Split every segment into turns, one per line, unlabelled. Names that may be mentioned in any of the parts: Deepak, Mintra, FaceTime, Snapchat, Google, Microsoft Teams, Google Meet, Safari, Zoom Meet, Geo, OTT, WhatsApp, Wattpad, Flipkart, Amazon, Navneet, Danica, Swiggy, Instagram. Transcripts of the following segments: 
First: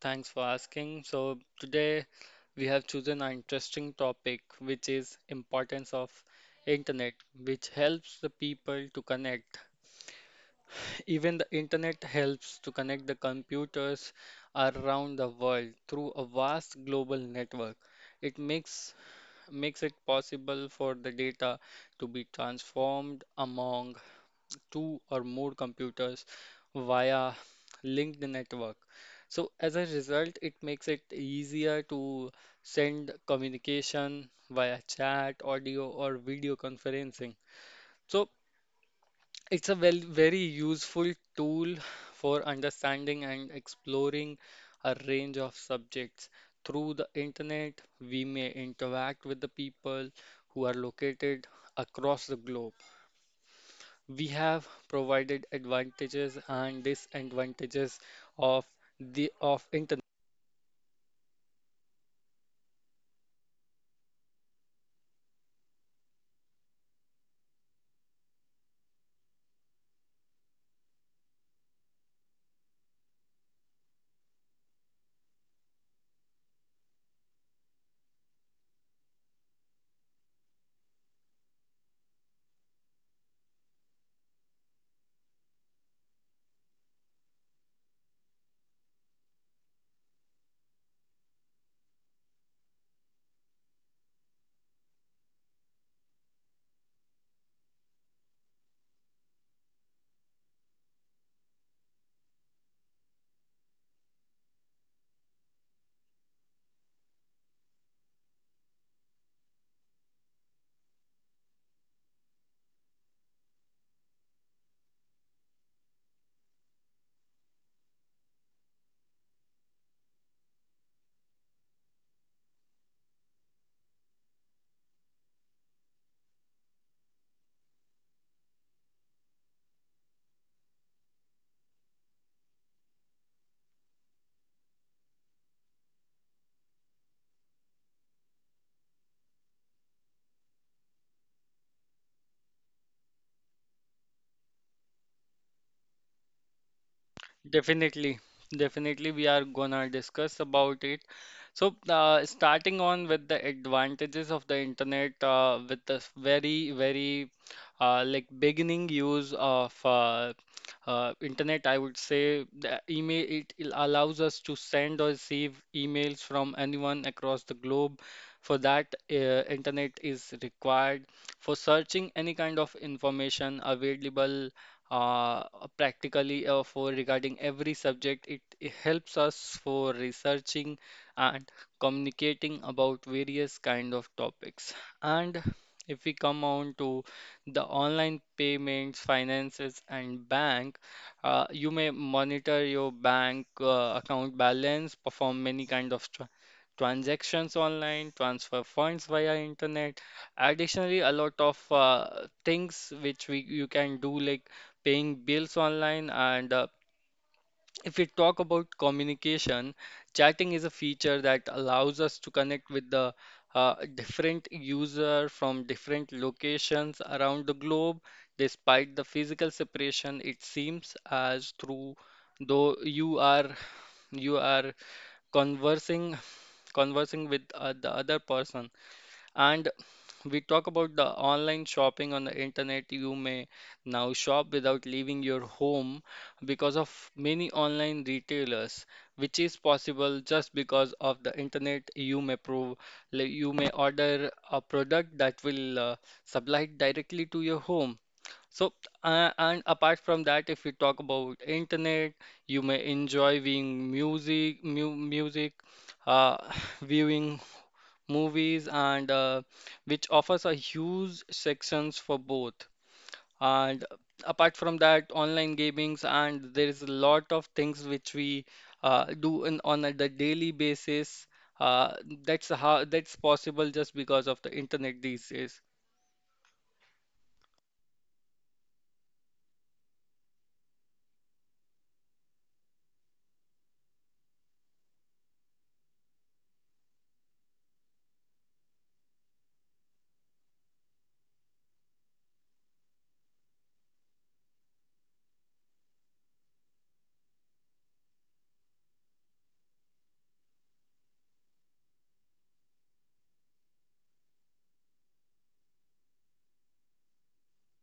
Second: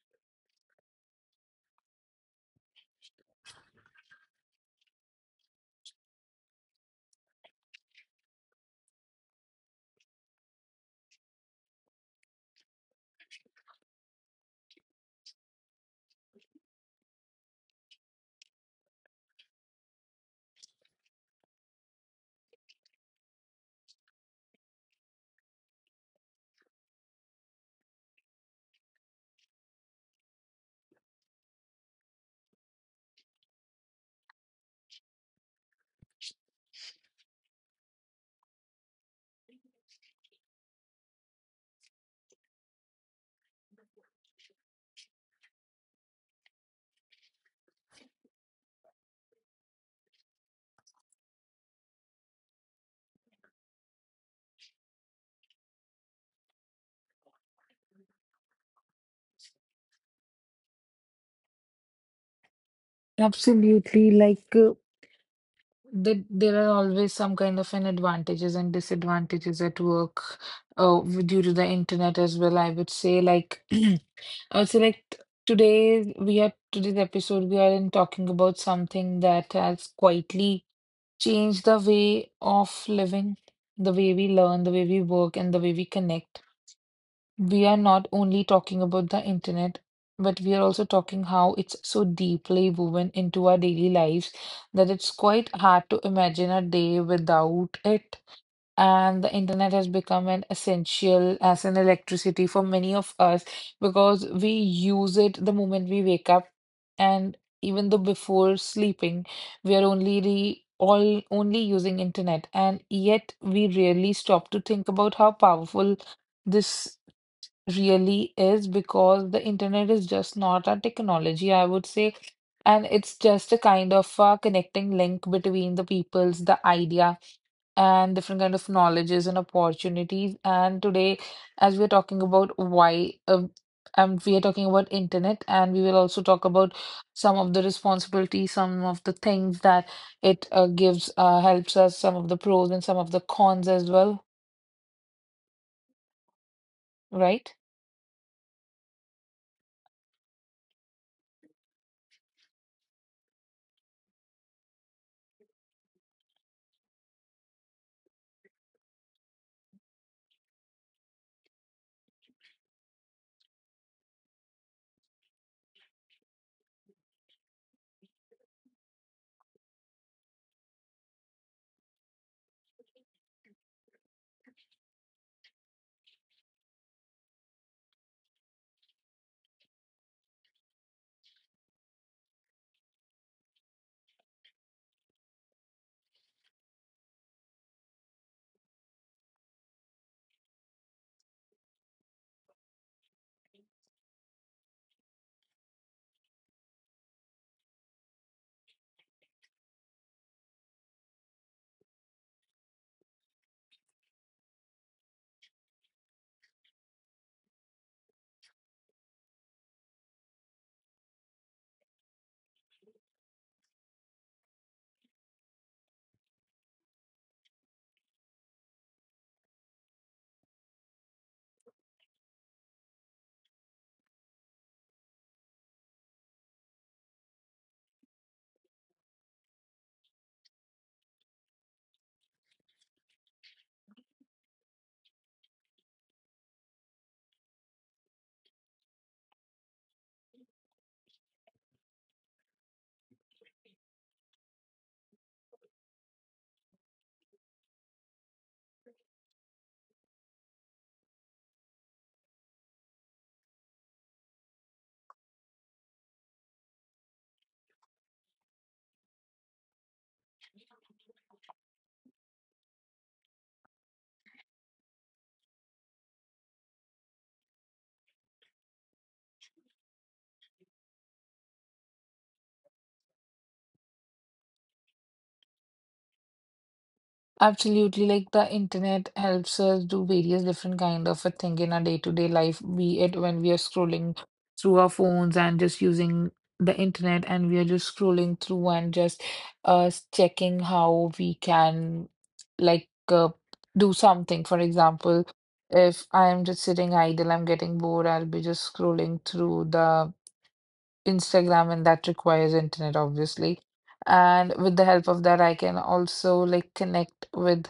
Thanks for asking. So today we have chosen an interesting topic, which is importance of internet, which helps the people to connect. Even the internet helps to connect the computers around the world through a vast global network. It makes it possible for the data to be transformed among two or more computers via linked network. So as a result, it makes it easier to send communication via chat, audio, or video conferencing. So it's a very useful tool for understanding and exploring a range of subjects. Through the internet, we may interact with the people who are located across the globe. We have provided advantages and disadvantages of the of internet.
Absolutely. Like there are always some kind of an advantages and disadvantages at work, due to the internet as well. I would say, like, I would say, like t- today we are today's episode we are in talking about something that has quietly changed the way of living, the way we learn, the way we work, and the way we connect. We are not only talking about the internet, but we are also talking how it's so deeply woven into our daily lives that it's quite hard to imagine a day without it. And the internet has become an essential as an electricity for many of us because we use it the moment we wake up and even though before sleeping, we are only re all only using internet and yet we rarely stop to think about how powerful this really is because the internet is just not a technology, I would say, and it's just a kind of a connecting link between the peoples, the idea, and different kind of knowledges and opportunities. And today, as we're talking about and we are talking about internet, and we will also talk about some of the responsibilities, some of the things that it gives, helps us, some of the pros and some of the cons as well, right?
Definitely, definitely, we are gonna discuss about it. So, starting on with the advantages of the internet, with this very, very like beginning use of internet, I would say the email it allows us to send or receive emails from anyone across the globe. For that, internet is required for searching any kind of information available uh, practically for regarding every subject. It helps us for researching and communicating about various kind of topics. And if we come on to the online payments, finances, and bank, you may monitor your bank account balance, perform many kind of transactions online, transfer funds via internet. Additionally, a lot of things which we you can do like paying bills online, and if we talk about communication, chatting is a feature that allows us to connect with the different user from different locations around the globe. Despite the physical separation, it seems as through though you are conversing conversing with the other person. And we talk about the online shopping on the internet. You may now shop without leaving your home because of many online retailers, which is possible just because of the internet. You may you may order a product that will supply directly to your home. So, and apart from that, if we talk about internet, you may enjoy viewing music, uh, viewing movies and which offers a huge sections for both. And apart from that online gamings and there is a lot of things which we do on a the daily basis uh, that's how that's possible just because of the internet these days.
Absolutely, like the internet helps us do various different kind of a thing in our day-to-day life, be it when we are scrolling through our phones and just using the internet and we are just scrolling through and just checking how we can like uh, do something. For example, if I am just sitting idle, I'm getting bored, I'll be just scrolling through the Instagram and that requires internet, obviously. And with the help of that, I can also like connect with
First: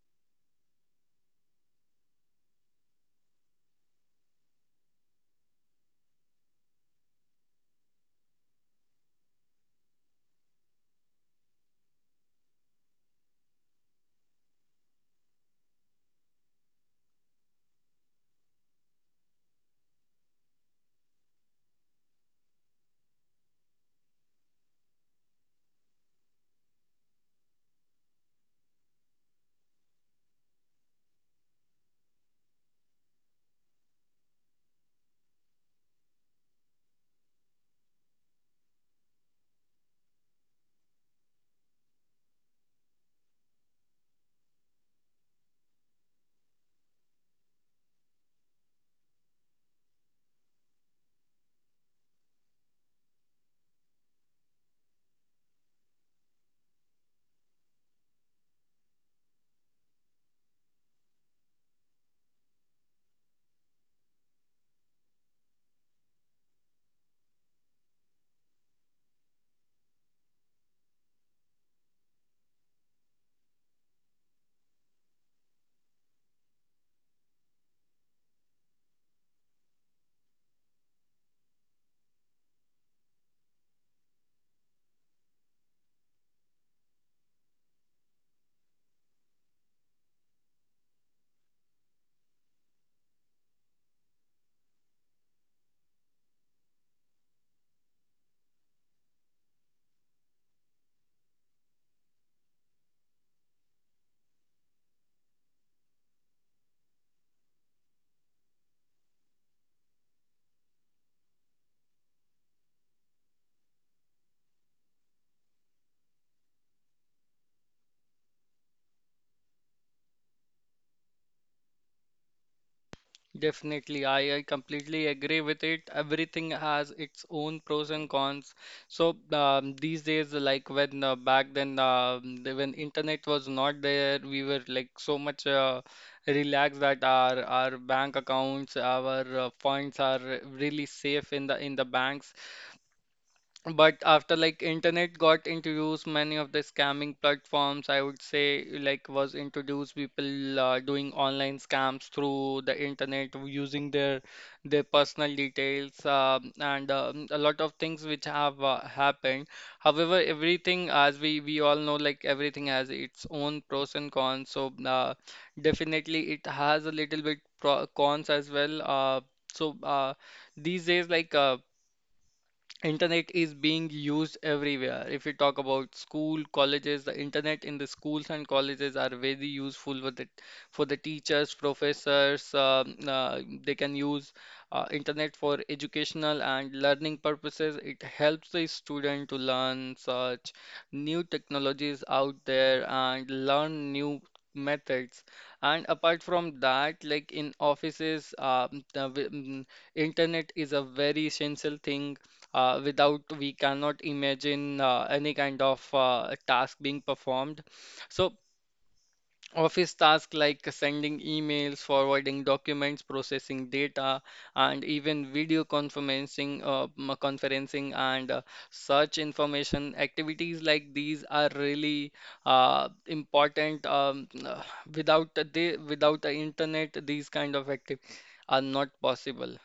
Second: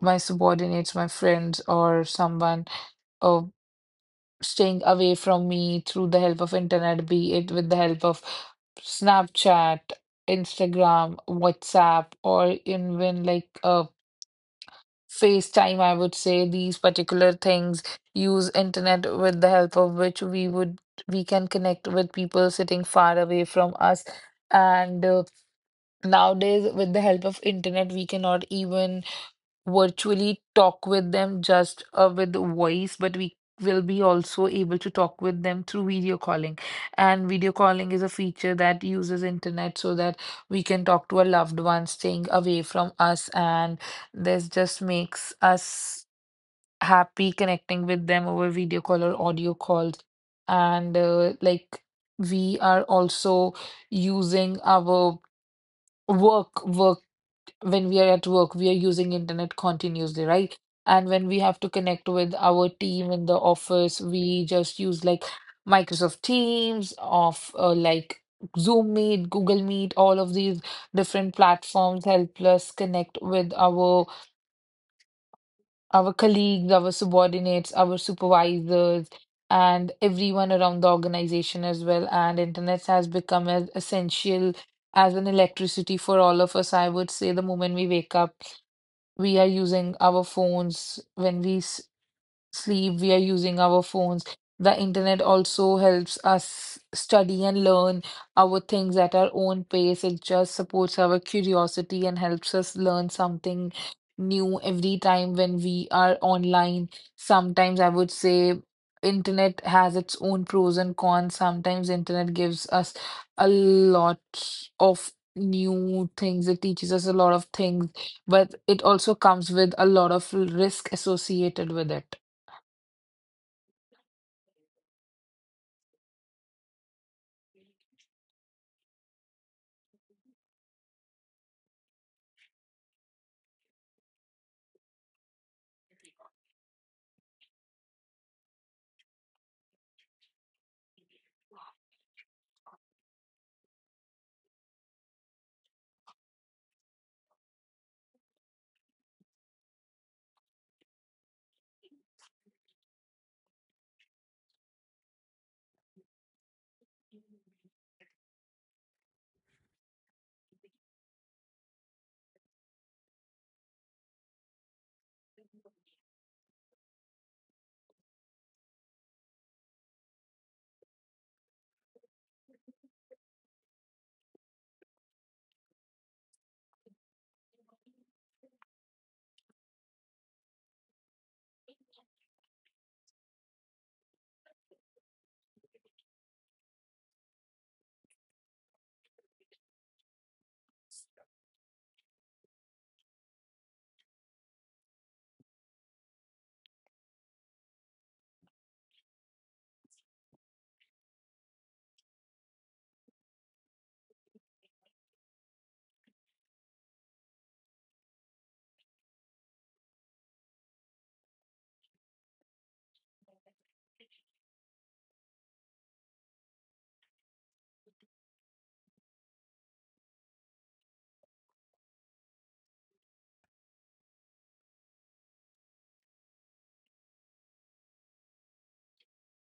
my subordinates, my friends, or someone uh, staying away from me through the help of internet, be it with the help of Snapchat, Instagram, WhatsApp, or even like FaceTime, I would say these particular things use internet with the help of which we can connect with people sitting far away from us. And nowadays, with the help of internet, we cannot even virtually talk with them just with voice, but we will be also able to talk with them through video calling. And video calling is a feature that uses internet so that we can talk to a loved one staying away from us, and this just makes us happy connecting with them over video call or audio calls. And we are also using our work work when we are at work, we are using internet continuously, right? And when we have to connect with our team in the office, we just use like Microsoft Teams, of like Zoom Meet, Google Meet, all of these different platforms help us connect with our colleagues, our subordinates, our supervisors, and everyone around the organization as well. And internet has become as essential as an electricity for all of us. I would say the moment we wake up we are using our phones when we sleep, we are using our phones. The internet also helps us study and learn our things at our own pace. It just supports our curiosity and helps us learn something new every time when we are online. Sometimes I would say internet has its own pros and cons. Sometimes internet gives us a lot of new things. It teaches us a lot of things, but it also comes with a lot of risk associated with it.
Definitely, I completely agree with it. Everything has its own pros and cons. So these days, like when back then, when internet was not there, we were like so much relaxed that our bank accounts, our funds are really safe in the banks. But after like internet got introduced, many of the scamming platforms, I would say, like was introduced. People doing online scams through the internet using their personal details and a lot of things which have happened. However, everything as we all know, like everything has its own pros and cons. So definitely it has a little bit pro cons as well. So uh, these days internet is being used everywhere. If we talk about school, colleges, the internet in the schools and colleges are very useful with it for the teachers, professors. They can use internet for educational and learning purposes. It helps the student to learn such new technologies out there and learn new methods. And apart from that, like in offices, internet is a very essential thing without we cannot imagine any kind of task being performed. So office tasks like sending emails, forwarding documents, processing data, and even video conferencing, conferencing and search information activities like these are really important. Without the internet, these kind of activities are not possible.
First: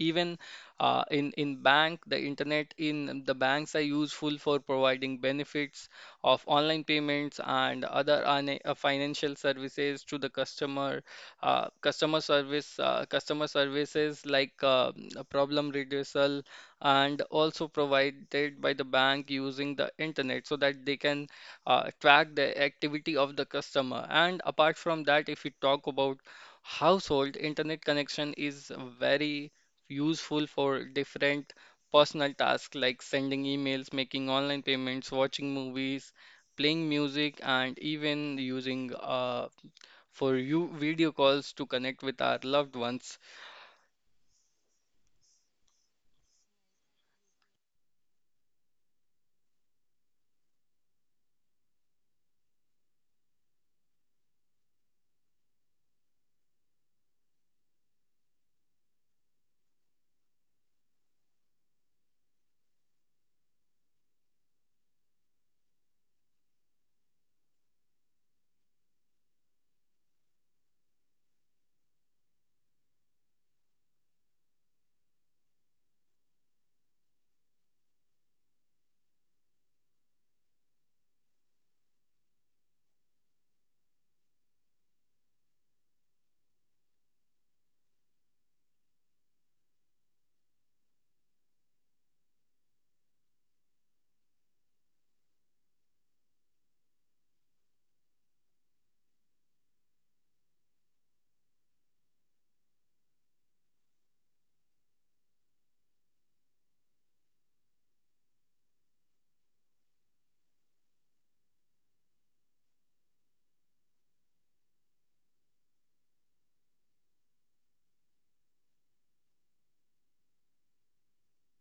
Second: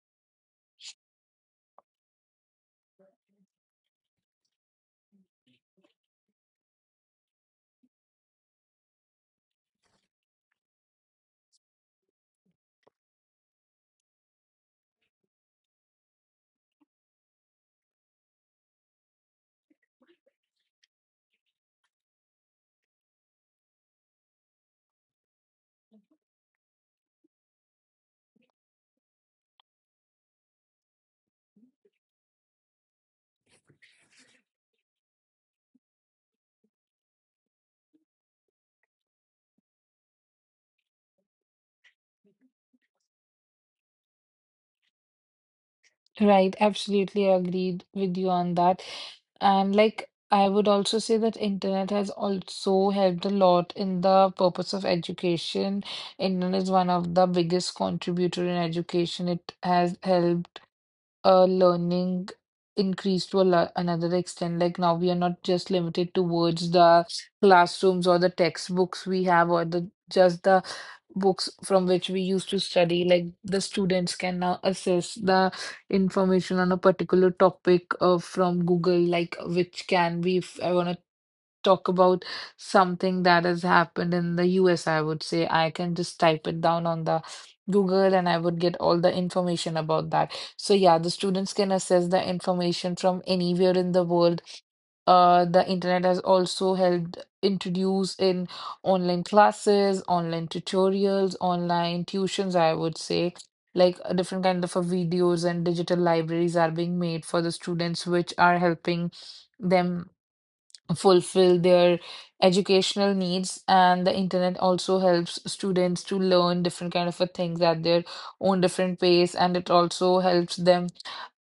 Even in bank the internet in the banks are useful for providing benefits of online payments and other financial services to the customer services like problem reducal and also provided by the bank using the internet so that they can track the activity of the customer. And apart from that if we talk about household internet connection is very useful for different personal tasks like sending emails, making online payments, watching movies, playing music, and even using for you video calls to connect with our loved ones.
Right, absolutely agreed with you on that. And like I would also say that internet has also helped a lot in the purpose of education. Internet is one of the biggest contributor in education. It has helped learning increased to a la another extent. Like now we are not just limited towards the classrooms or the textbooks we have or the just the books from which we used to study. Like the students can now assess the information on a particular topic from Google, like which can be if I want to talk about something that has happened in the US, I would say I can just type it down on the Google and I would get all the information about that. So yeah, the students can assess the information from anywhere in the world. The internet has also helped introduce in online classes, online tutorials, online tuitions, I would say. Different kind of videos and digital libraries are being made for the students, which are helping them fulfill their educational needs, and the internet also helps students to learn different kind of a things at their own different pace, and it also helps them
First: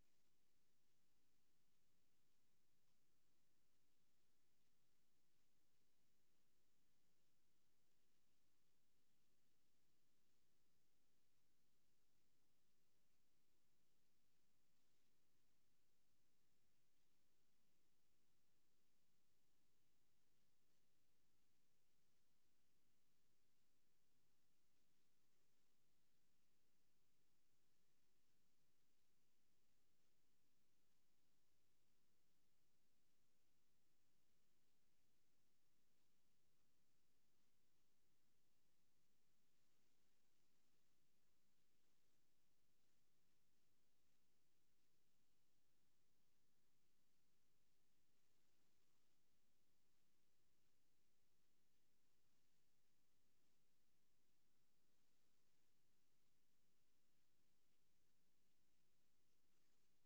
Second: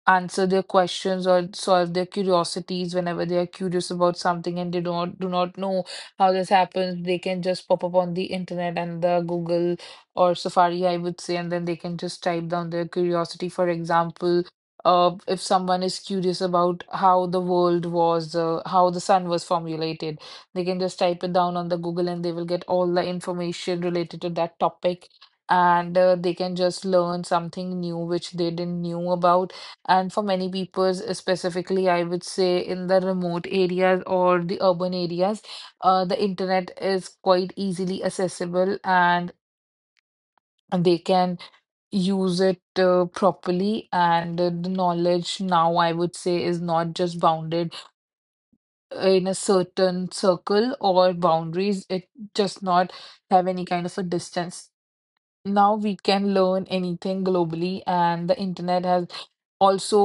answer their questions or solve their curiosities whenever they are curious about something and they don't do not know how this happens. They can just pop up on the internet and the Google or Safari, I would say, and then they can just type down their curiosity. For example, if someone is curious about how the world was how the sun was formulated, they can just type it down on the Google and they will get all the information related to that topic, and they can just learn something new which they didn't knew about. And for many people, specifically, I would say in the remote areas or the urban areas, the internet is quite easily accessible and they can use it properly. And the knowledge now, I would say, is not just bounded in a certain circle or boundaries. It just not have any kind of a distance. Now we can learn anything globally, and the internet has also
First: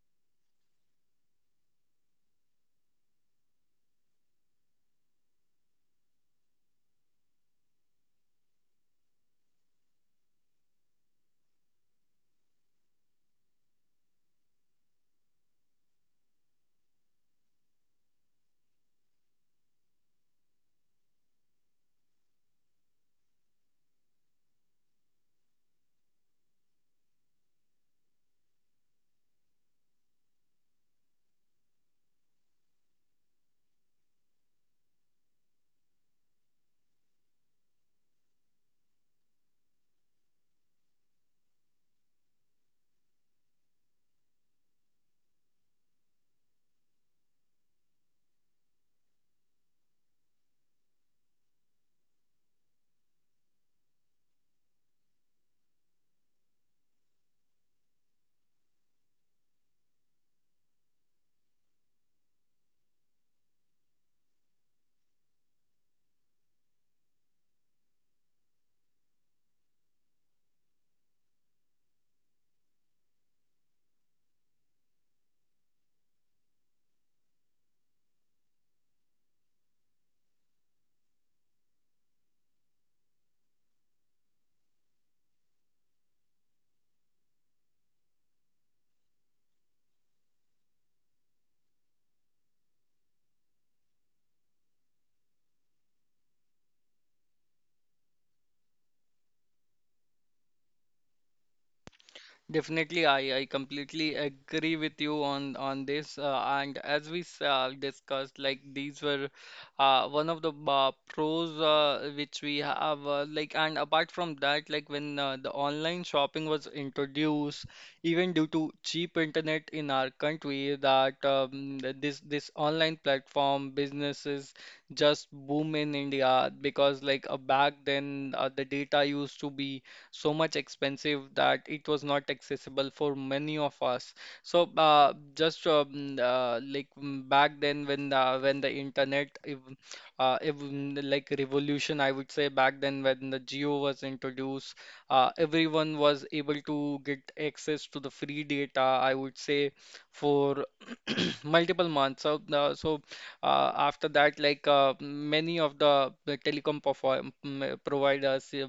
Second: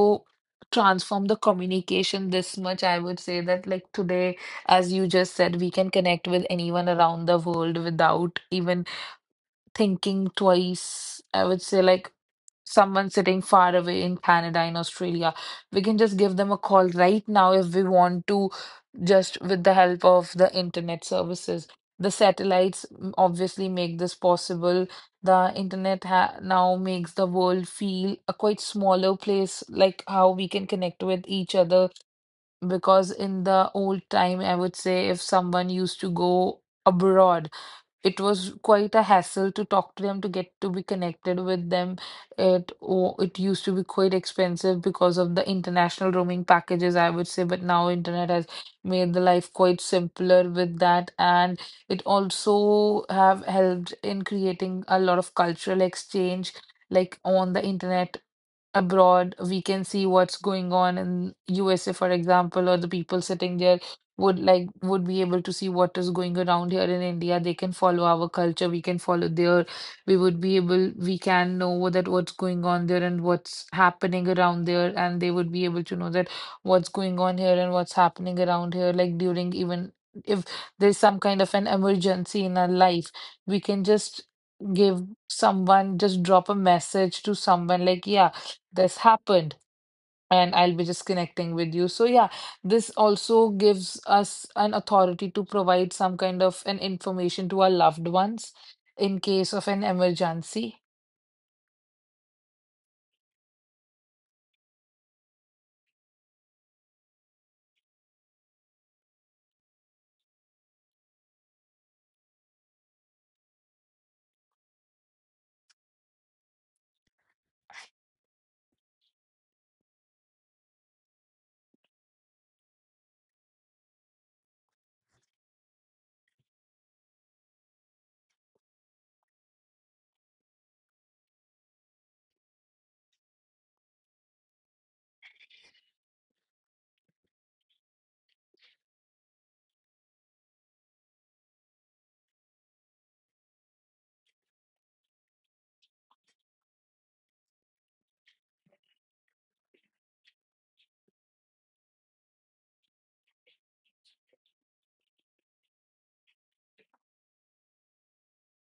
transformed the communication this much. I would say that, like today, as you just said, we can connect with anyone around the world without even thinking twice. I would say, like, someone sitting far away in Canada, in Australia. We can just give them a call right now if we want to, just with the help of the internet services. The satellites obviously make this possible. The internet ha now makes the world feel a quite smaller place, like how we can connect with each other. Because in the old time, I would say if someone used to go abroad, it was quite a hassle to talk to them, to get to be connected with them. It used to be quite expensive because of the international roaming packages, I would say, but now internet has made the life quite simpler with that, and it also have helped in creating a lot of cultural exchange like on the internet abroad. We can see what's going on in USA, for example, or the people sitting there would be able to see what is going around here in India. They can follow our culture, we can follow their, we would be able, we can know that what's going on there and what's happening around there, and they would be able to know that what's going on here and what's happening around here, like during. Even if there's some kind of an emergency in our life, we can just just drop a message to someone like, yeah, this happened and I'll be just connecting with you. So yeah, this also gives us an authority to provide some kind of an information to our loved ones in case of an emergency.
Definitely, I completely agree with you on this. And as we discussed, like these were one of the pros which we have. Like and apart from that, like when the online shopping was introduced, even due to cheap internet in our country, that this online platform businesses just boom in India, because like back then the data used to be so much expensive that it was not accessible for many of us. So back then when the internet if, mm, like revolution I would say back then when the Geo was introduced, everyone was able to get access to the free data I would say for multiple months. So after that many of the telecom providers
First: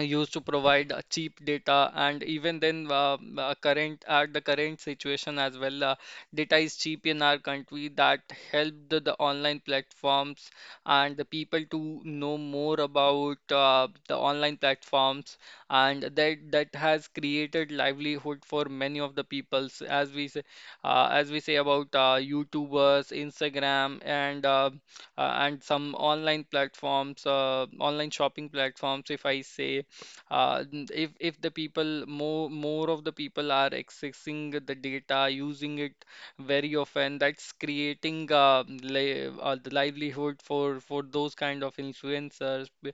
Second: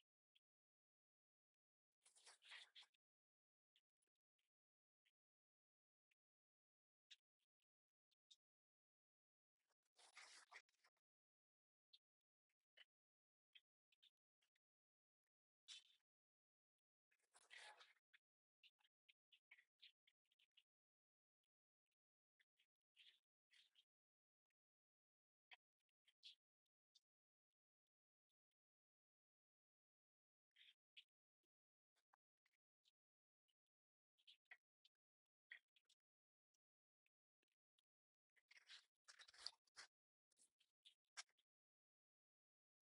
used to provide cheap data. And even then current at the current situation as well data is cheap in our country, that helped the online platforms and the people to know more about the online platforms. And that has created livelihood for many of the peoples. As we say about YouTubers, Instagram, and some online platforms, online shopping platforms, if I say if the people more of the people are accessing the data using it very often, that's creating li the livelihood for those kind of influencers,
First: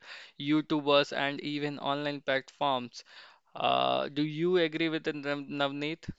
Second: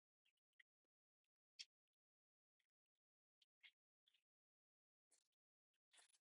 YouTubers, and even online platforms. Do you agree with it, Navneet?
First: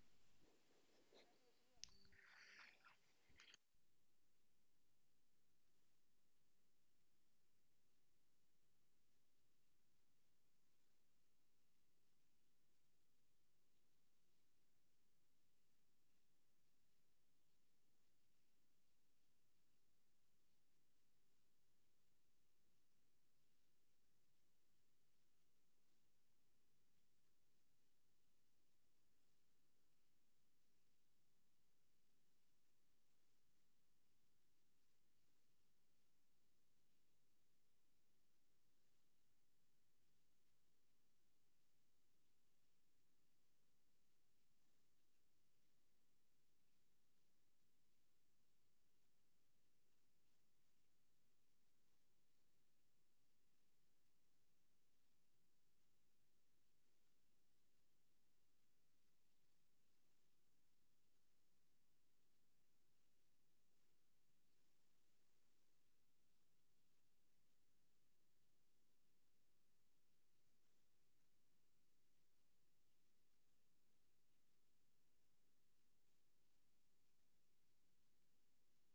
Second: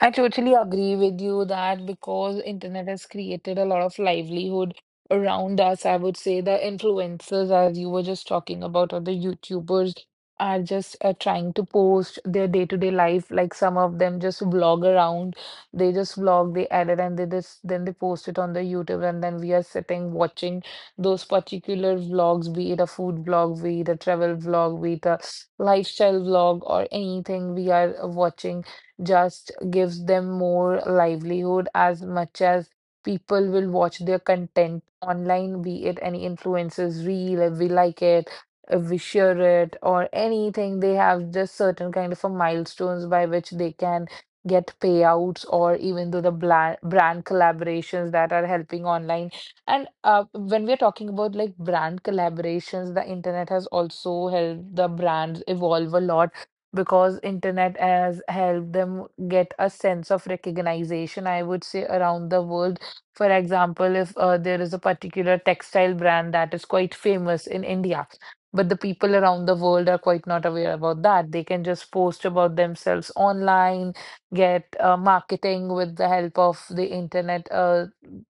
I totally agree with you that because internet has created a lot of livelihood around us, I would say the influencers, as you were just talking about, or the YouTubers are just trying to post their day-to-day life. Like some of them just vlog around. They just vlog, they edit, and they just then they post it on the YouTube, and then we are sitting watching those particular vlogs, be it a food vlog, be it a travel vlog, be it a lifestyle vlog, or anything we are watching just gives them more livelihood. As much as people will watch their content online, be it any influencers reel, if we like it, if we share it, or anything. They have just certain kind of a milestones by which they can get payouts or even though the brand collaborations that are helping online. And when we're talking about like brand collaborations, the internet has also helped the brands evolve a lot because internet has helped them get a sense of recognition, I would say, around the world. For example, if there is a particular textile brand that is quite famous in India, but the people around the world are quite not aware about that. They can just post about themselves online, get marketing with the help of the internet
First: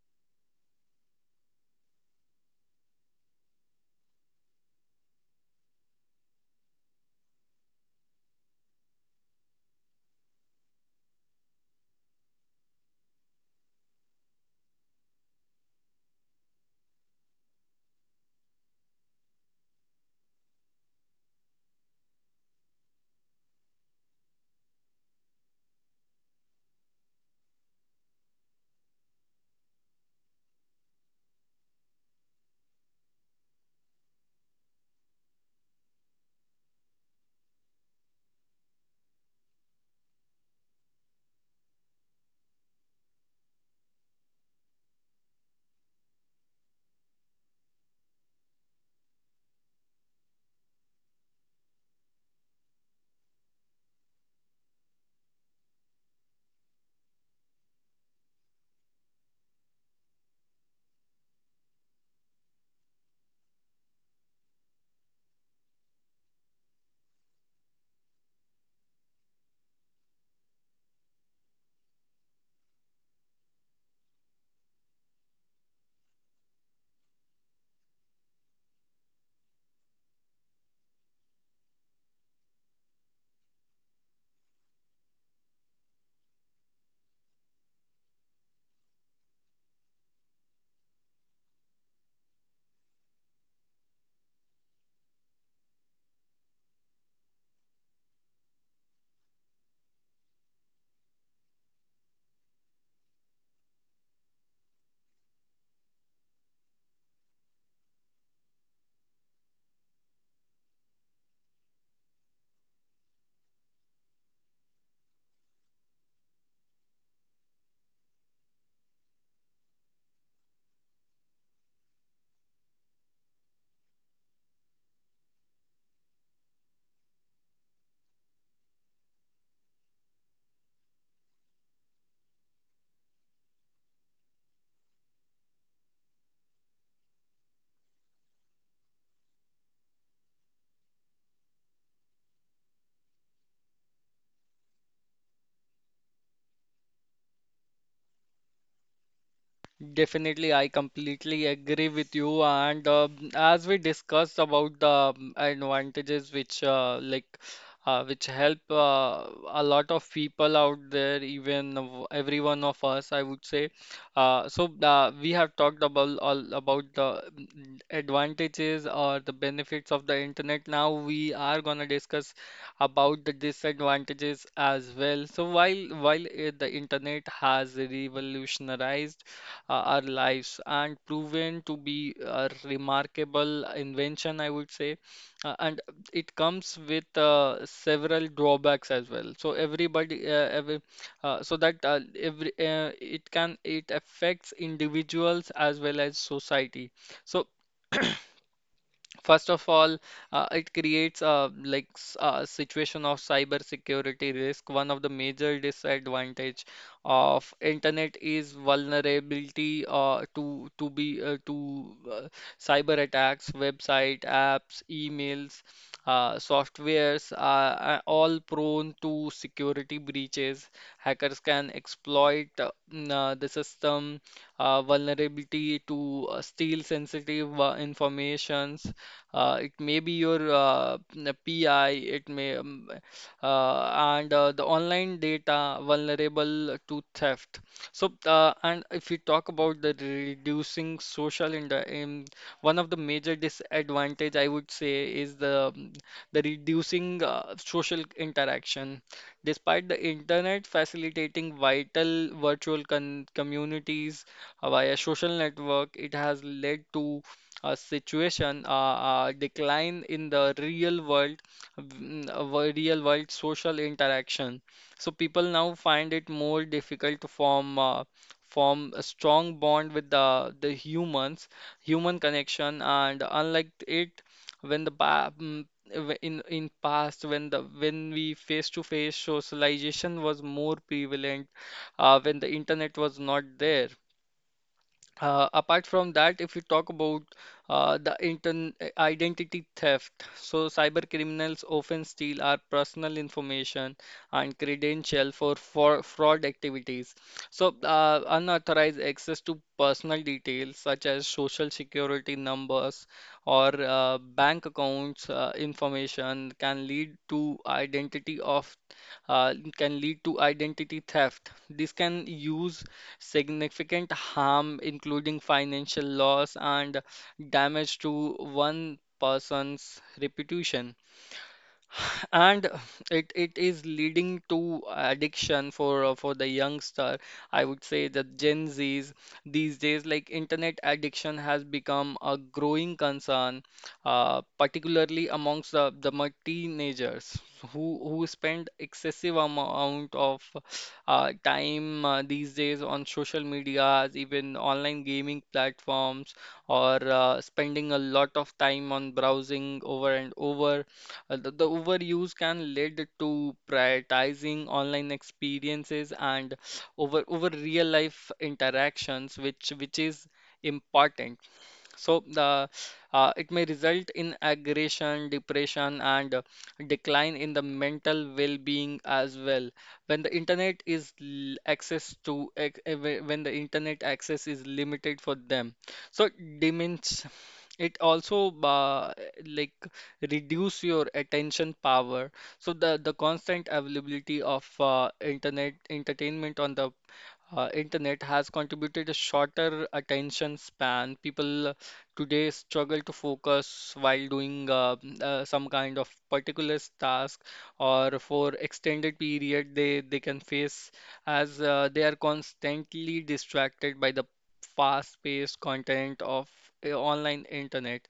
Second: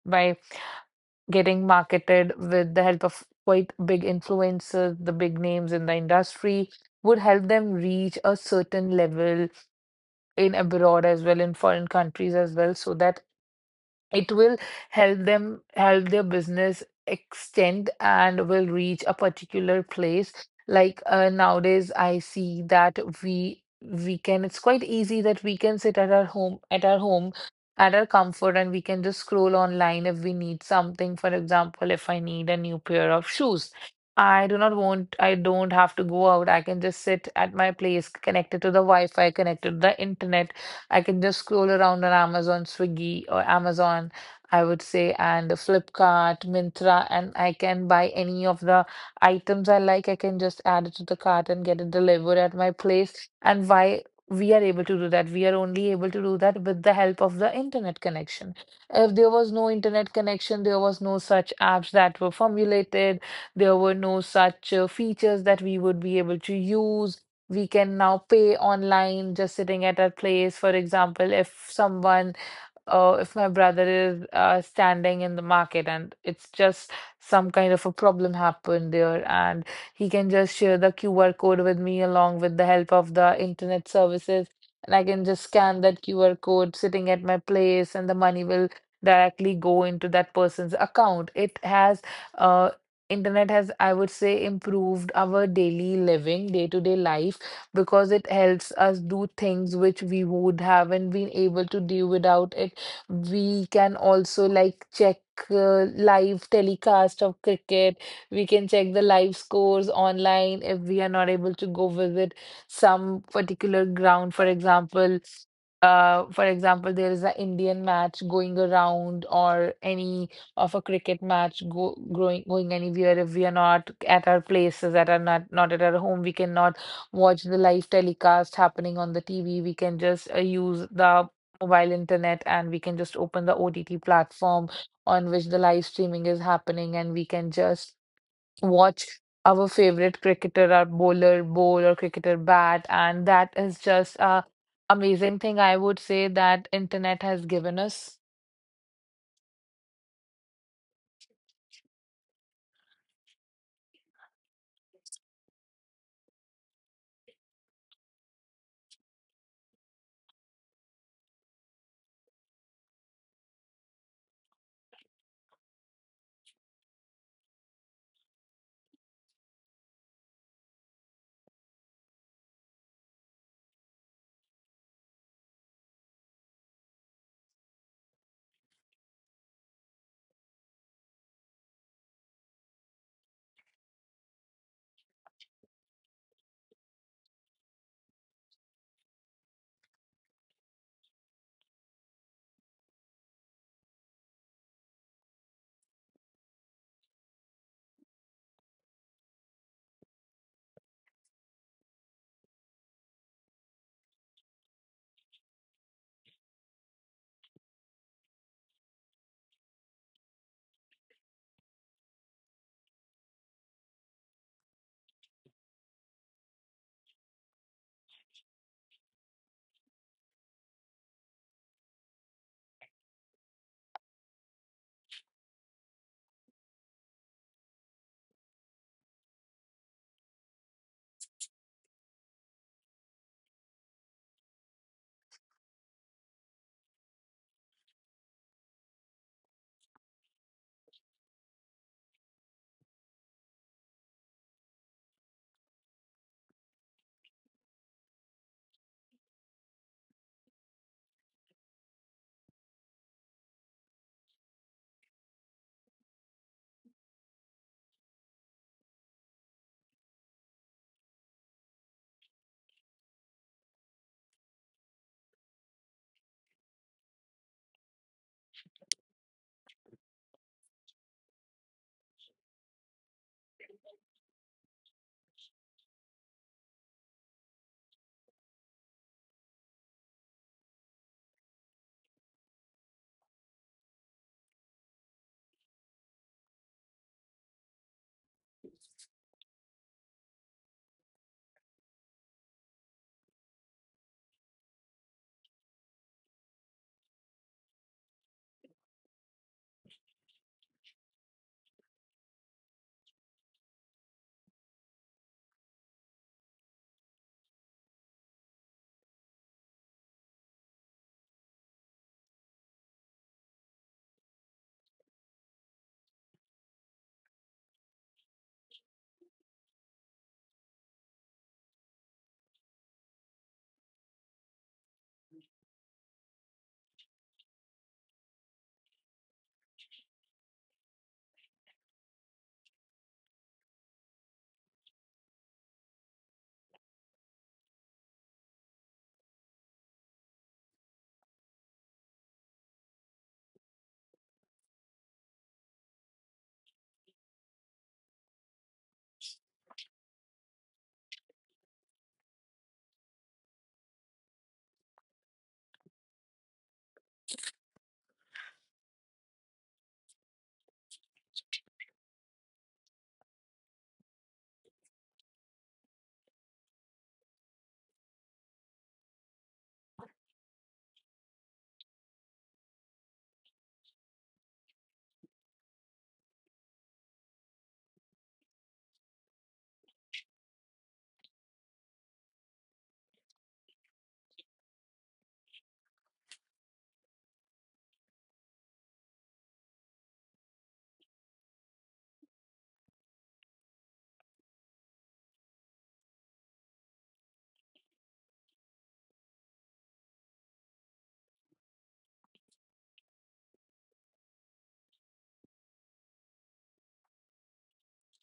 by getting marketed with the help of quite big influencers, the big names in the industry, would help them reach a certain level in abroad as well, in foreign countries as well, so that it will help them help their business extend and will reach a particular place. Nowadays I see that we can it's quite easy that we can sit at our home at our comfort, and we can just scroll online if we need something. For example, if I need a new pair of shoes, I do not want I don't have to go out. I can just sit at my place connected to the wi-fi, connected to the internet. I can just scroll around on Amazon, Swiggy, or Amazon, I would say, and Flipkart, Mintra, and I can buy any of the items I like. I can just add it to the cart and get it delivered at my place. And why we are able to do that? We are only able to do that with the help of the internet connection. If there was no internet connection, there was no such apps that were formulated, there were no such features that we would be able to use. We can now pay online just sitting at our place. For example, if if my brother is standing in the market, and it's just some kind of a problem happened there, and he can just share the QR code with me along with the help of the internet services, and I can just scan that QR code sitting at my place, and the money will directly go into that person's account. Uh, Internet has, I would say, improved our daily living, day-to-day life, because it helps us do things which we would haven't been able to do without it. We can also like check live telecast of cricket. We can check the live scores online if we are not able to go visit some particular ground. For example, there is an Indian match going around, or any of a cricket match go growing going anywhere. If we are not at our places, at our not not at our home, we cannot watch the live telecast happening on the TV. We can just use the mobile internet, and we can just open the OTT platform on which the live streaming is happening, and we can just watch our favorite cricketer or bowler bowl or cricketer bat, and that is just a amazing thing, I would say, that internet has given us.
Definitely, I completely agree with you. And as we discussed about the advantages which which help a lot of people out there, even every one of us, I would say. We have talked about all about the advantages or the benefits of the internet. Now we are gonna discuss about the disadvantages as well. So while the internet has revolutionized our lives and proven to be a remarkable invention, I would say. And it comes with several drawbacks as well. So everybody, every, so that every it can it affects individuals as well as society. So First of all, it creates a situation of cyber security risk. One of the major disadvantage of internet is vulnerability to be to cyber attacks. Website, apps, emails, softwares are all prone to security breaches. Hackers can exploit the system vulnerability to steal sensitive informations. It may be your PI, it may, uh, and the online data vulnerable to theft. So, and if we talk about the reducing social in the, in one of the major disadvantage I would say is the reducing social interaction. Despite the internet facilitating vital virtual con communities via social network, it has led to a situation, uh, a decline in the real real world social interaction. So people now find it more difficult to form a strong bond with the humans, human connection, and unlike it, when the pa- mm, w- in past when the when we face to face socialization was more prevalent, when the internet was not there. Apart from that, if you talk about the intern identity theft, so cyber criminals often steal our personal information and credential for fraud activities. So unauthorized access to personal details such as social security numbers or bank accounts information can lead to identity of can lead to identity theft. This can use significant harm, including financial loss and damage to one person's reputation, and it is leading to addiction for the youngster. I would say the gen z's these days, like, internet addiction has become a growing concern, particularly amongst the teenagers who spend excessive amount of time these days on social medias, even online gaming platforms, or spending a lot of time on browsing over and over. The overuse can lead to prioritizing online experiences and over real life interactions, which is important. So the it may result in aggression, depression, and decline in the mental well-being as well. When the internet is l- access to ex- eh, whe- When the internet access is limited for them, so it also like reduce your attention power. So the constant availability of internet entertainment on the internet has contributed a shorter attention span. People today struggle to focus while doing some kind of particular task, or for extended period they can face as they are constantly distracted by the fast-paced content of online internet.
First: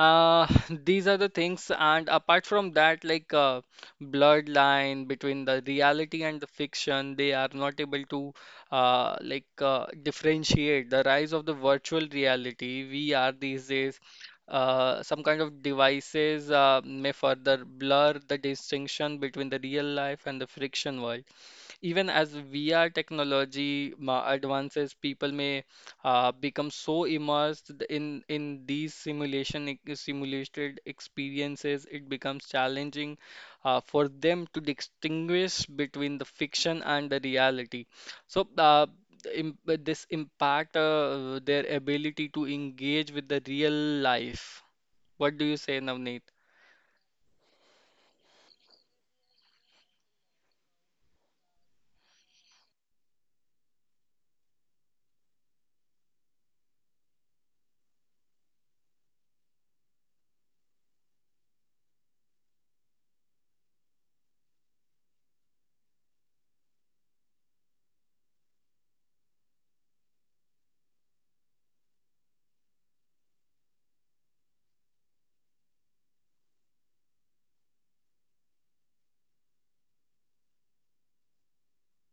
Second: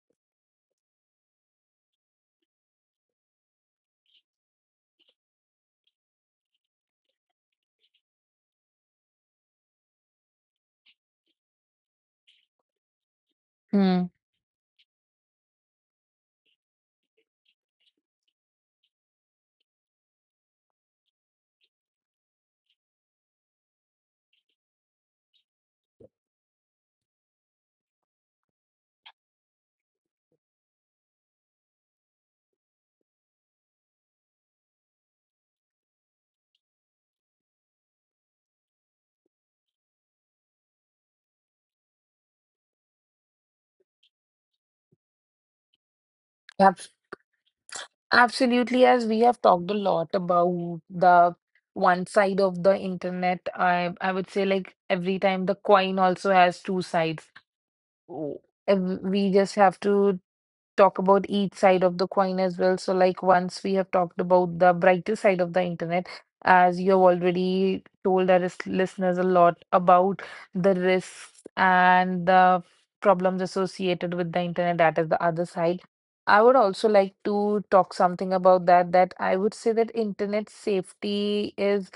Uh, these are the things, and apart from that, like, blurred line between the reality and the fiction. They are not able to differentiate the rise of the virtual reality. VR these days,
Hmm.
some kind of devices may further blur the distinction between the real life and the friction world. Even as VR technology advances, people may become so immersed in these simulated experiences, it becomes challenging for them to distinguish between the fiction and the reality. So uh, this impact their ability to engage with the real life. What do you say, Navneet?
Abs- Absolutely. As we have talked a lot about the one side of the internet, I would say, like, every time the coin also has two sides. w- we just have to talk about each side of the coin as well. So, like, once we have talked about the brighter side of the internet, as you have already told our listeners a lot about the risks and the problems associated with the internet, that is the other side. I would also like to talk something about that, that I would say that internet safety is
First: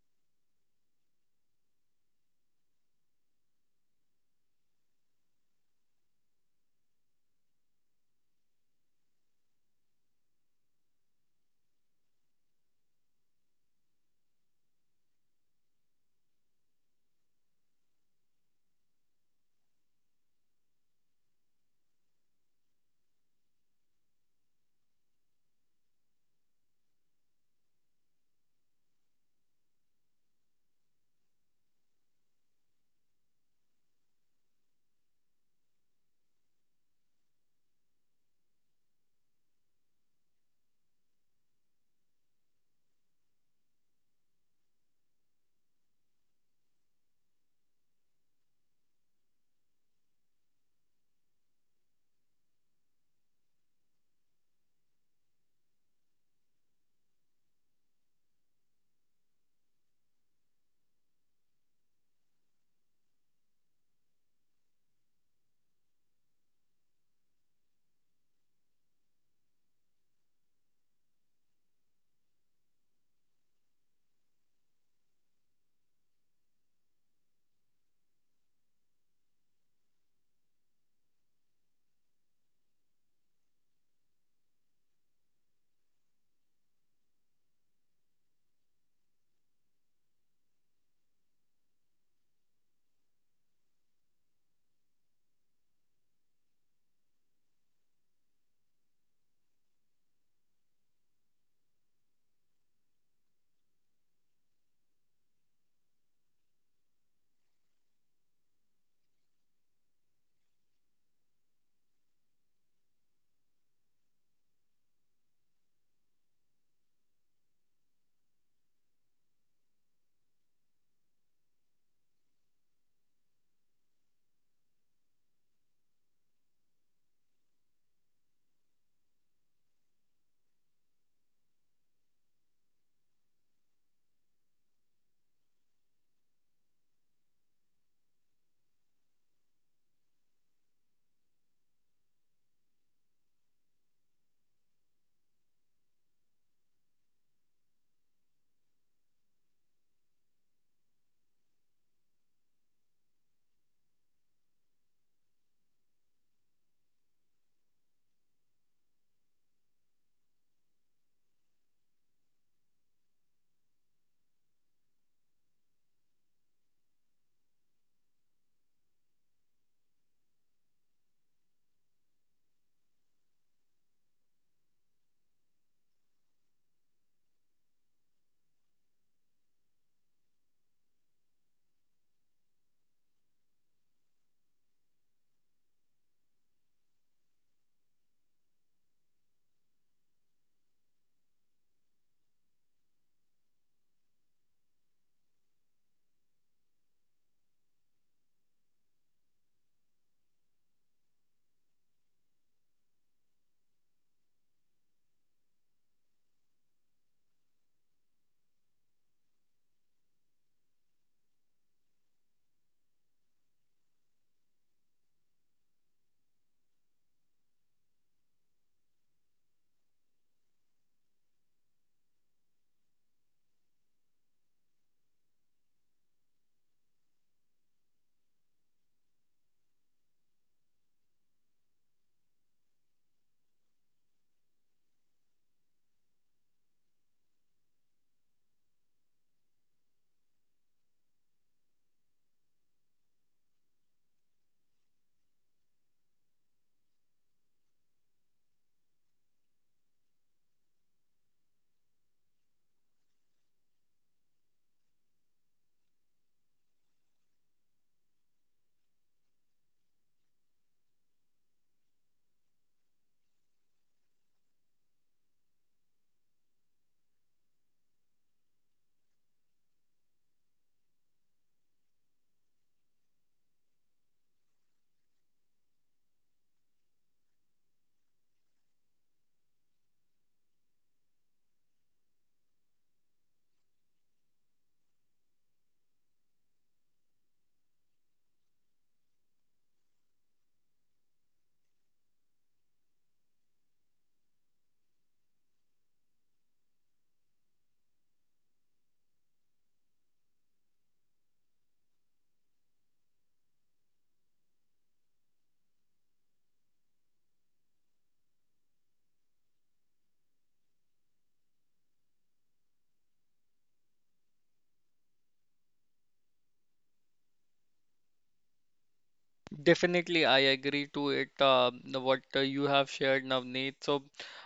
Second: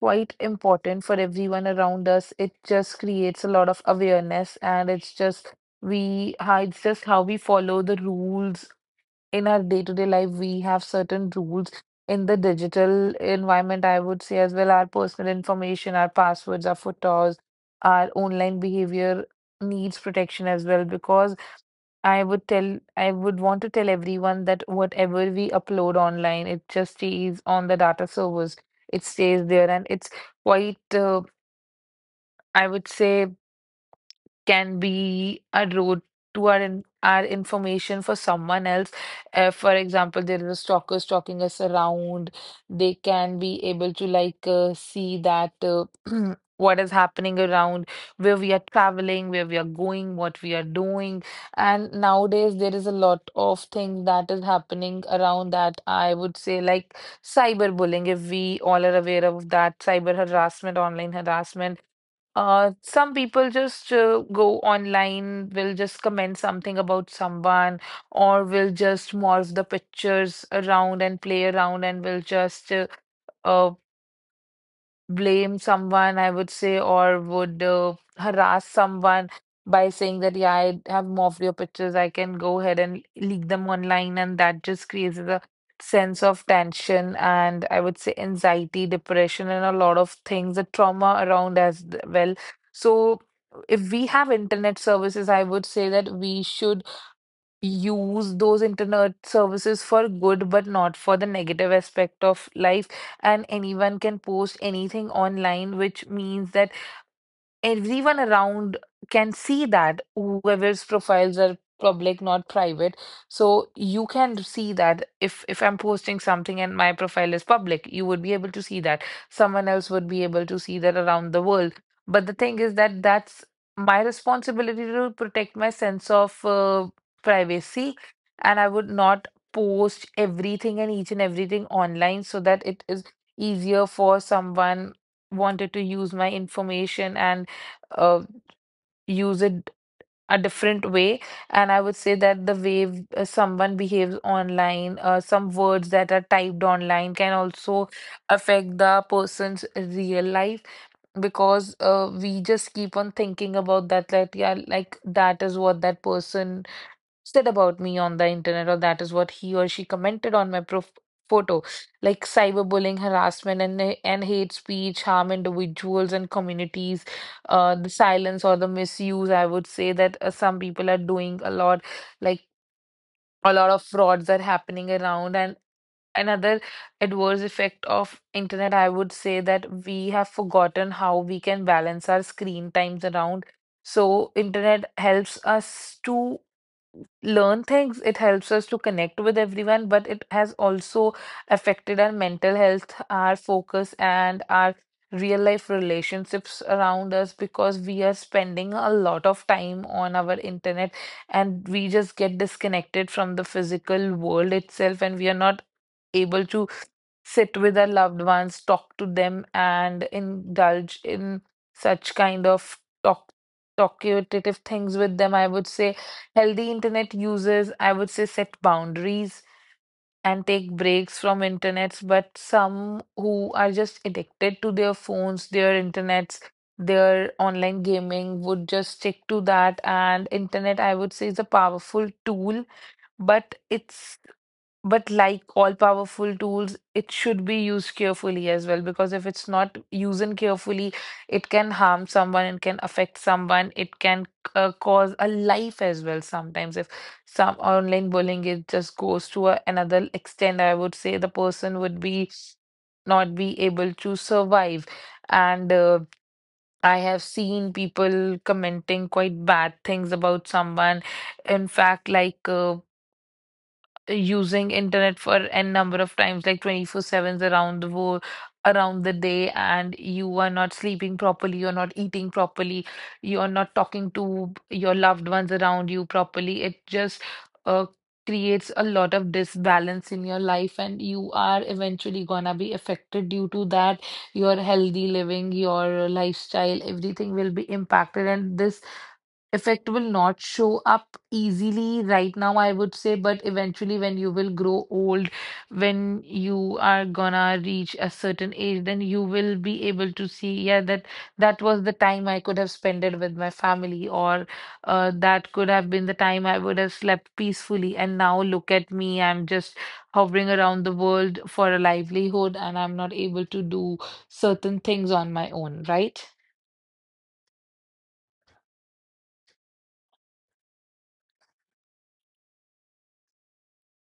quite important for everyone around us. It just creates a lot of awareness, and it's just we how it's just how we follow the rules in our day-to-day life. We have certain rules in the digital environment, I would say as well. Our personal information, our passwords, our photos, our online behavior needs protection as well, because I would want to tell everyone that whatever we upload online, it just stays on the data servers. It stays there, and it's quite I would say, can be a road to our information for someone else. For example, there is a stalker stalking us around. They can be able to like see that what is happening around, where we are traveling, where we are going, what we are doing. And nowadays, there is a lot of things that is happening around that. I would say, like, cyberbullying, if we all are aware of that, cyber harassment, online harassment, some people just go online, will just comment something about someone, or will just morph the pictures around and play around, and will just uh, blame someone, I would say, or would harass someone by saying that, yeah, I have more of your pictures, I can go ahead and leak them online. And that just creates a sense of tension, and I would say anxiety, depression, and a lot of things, the trauma around as well. So if we have internet services, I would say that we should use those internet services for good, but not for the negative aspect of life. And anyone can post anything online, which means that everyone around can see that whoever's profiles are public, not private. So you can see that, if I'm posting something and my profile is public, you would be able to see that, someone else would be able to see that around the world. But the thing is that, that's my responsibility to protect my sense of privacy, and I would not post everything and each and everything online, so that it is easier for someone wanted to use my information and uh, use it a different way. And I would say that the way someone behaves online, some words that are typed online can also affect the person's real life, because we just keep on thinking about that, that, yeah, like, that is what that person said about me on the internet, or that is what he or she commented on my photo. Like, cyberbullying, harassment, and and hate speech harm individuals and communities. The silence or the misuse, I would say that some people are doing a lot, like, a lot of frauds are happening around and. Another adverse effect of internet, I would say, that we have forgotten how we can balance our screen times around. So internet helps us to learn things, it helps us to connect with everyone, but it has also affected our mental health, our focus, and our real life relationships around us, because we are spending a lot of time on our internet, and we just get disconnected from the physical world itself, and we are not able to sit with our loved ones, talk to them, and indulge in such kind of talk talkative things with them. I would say healthy internet users, I would say, set boundaries and take breaks from internets, but some who are just addicted to their phones, their internets, their online gaming would just stick to that. And internet, I would say, is a powerful tool, but it's but like all powerful tools, it should be used carefully as well, because if it's not used carefully, it can harm someone, it can affect someone, it can cause a life as well. Sometimes, if some online bullying, it just goes to a, another extent, I would say, the person would be not be able to survive. And I have seen people commenting quite bad things about someone. In fact, like, using internet for n number of times, like 24/7s around the world, around the day, and you are not sleeping properly, you're not eating properly, you're not talking to your loved ones around you properly. It just uh, creates a lot of disbalance in your life, and you are eventually gonna be affected due to that. Your healthy living, your lifestyle, everything will be impacted, and this effect will not show up easily right now, I would say, but eventually, when you will grow old, when you are gonna reach a certain age, then you will be able to see, yeah, that was the time I could have spent it with my family, or that could have been the time I would have slept peacefully. And now look at me, I'm just hovering around the world for a livelihood, and I'm not able to do certain things on my own, right?
Definitely, I agree to it. What you have shared, Navneet. So,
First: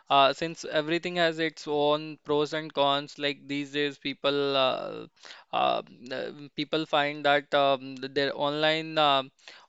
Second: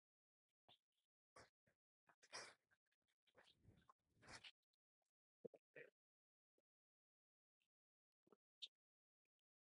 since everything has its own pros and cons, like these days, um, people find that their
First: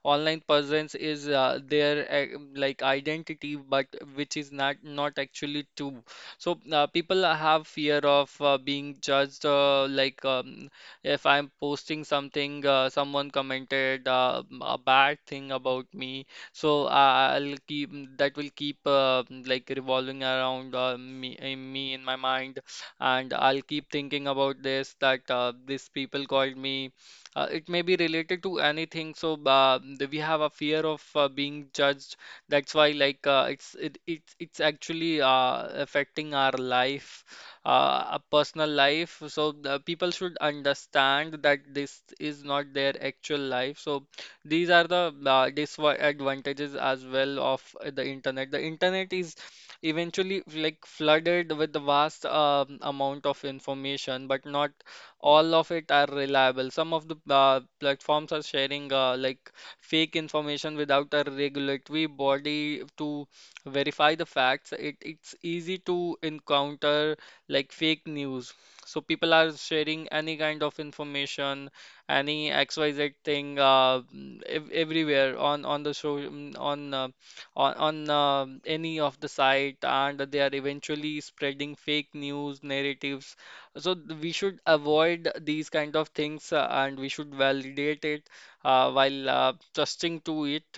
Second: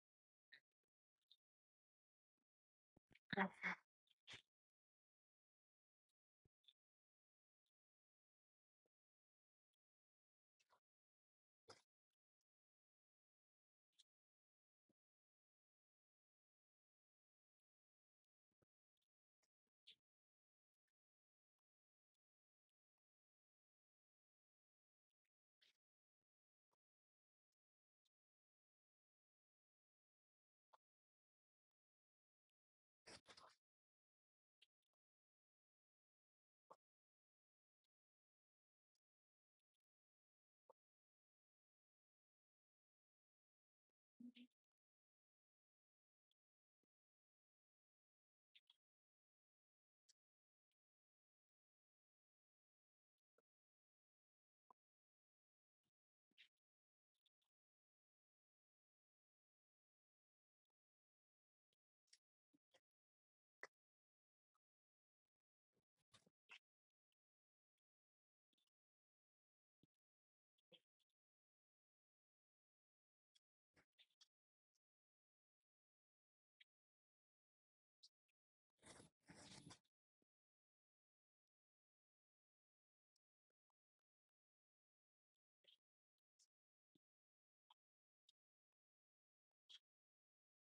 online presence is their like identity, but which is not actually true. So, people have fear of being judged. If I'm posting something, someone commented a bad thing about me, so I- I'll keep that will keep revolving around me in my mind, and I'll keep thinking about this, that these people called me. It may be related to anything, so we have a fear of being judged. That's why, like, it's it, it's actually affecting our life, a personal life. So the people should understand that this is not their actual life. So these are the disadvantages as well of the internet. The internet is eventually like flooded with the vast amount of information, but not all of it are reliable. Some of the platforms are sharing fake information. Without a regulatory body to verify the facts, it's easy to encounter like fake news. So people are sharing any kind of information, any XYZ thing, everywhere on the show, on any of the site, and they are eventually spreading fake news narratives. We should avoid these kind of things, and we should validate it while trusting to it.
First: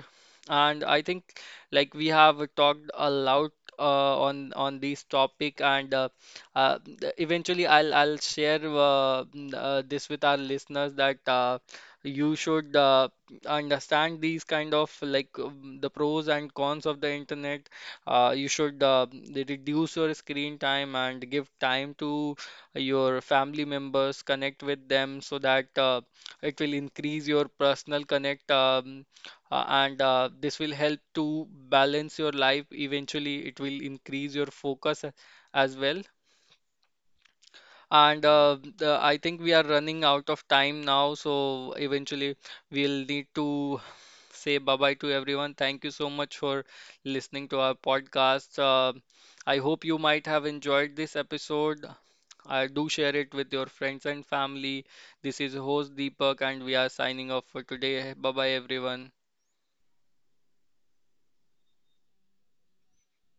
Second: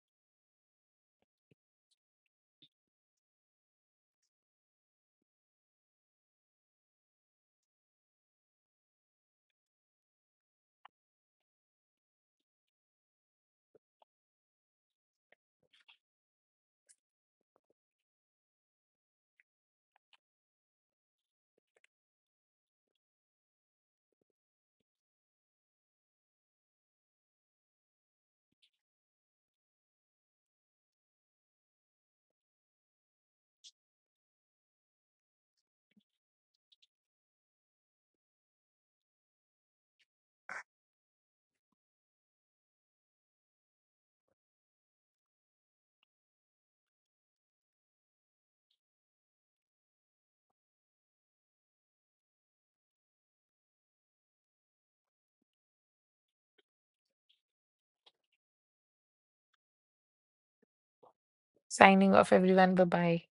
And I think like we have talked a lot on this topic, and eventually I'll share this with our listeners, that you should understand these kind of like the pros and cons of the internet. You should reduce your screen time and give time to your family members, connect with them, so that it will increase your personal connect, and this will help to balance your life. Eventually, it will increase your focus as well. And I think we are running out of time now, so eventually we'll need to say bye bye to everyone. Thank you so much for listening to our podcast. I hope you might have enjoyed this episode. Do share it with your friends and family. This is host Deepak, and we are signing off for today. Bye bye, everyone.
Signing off, everyone. Bye bye.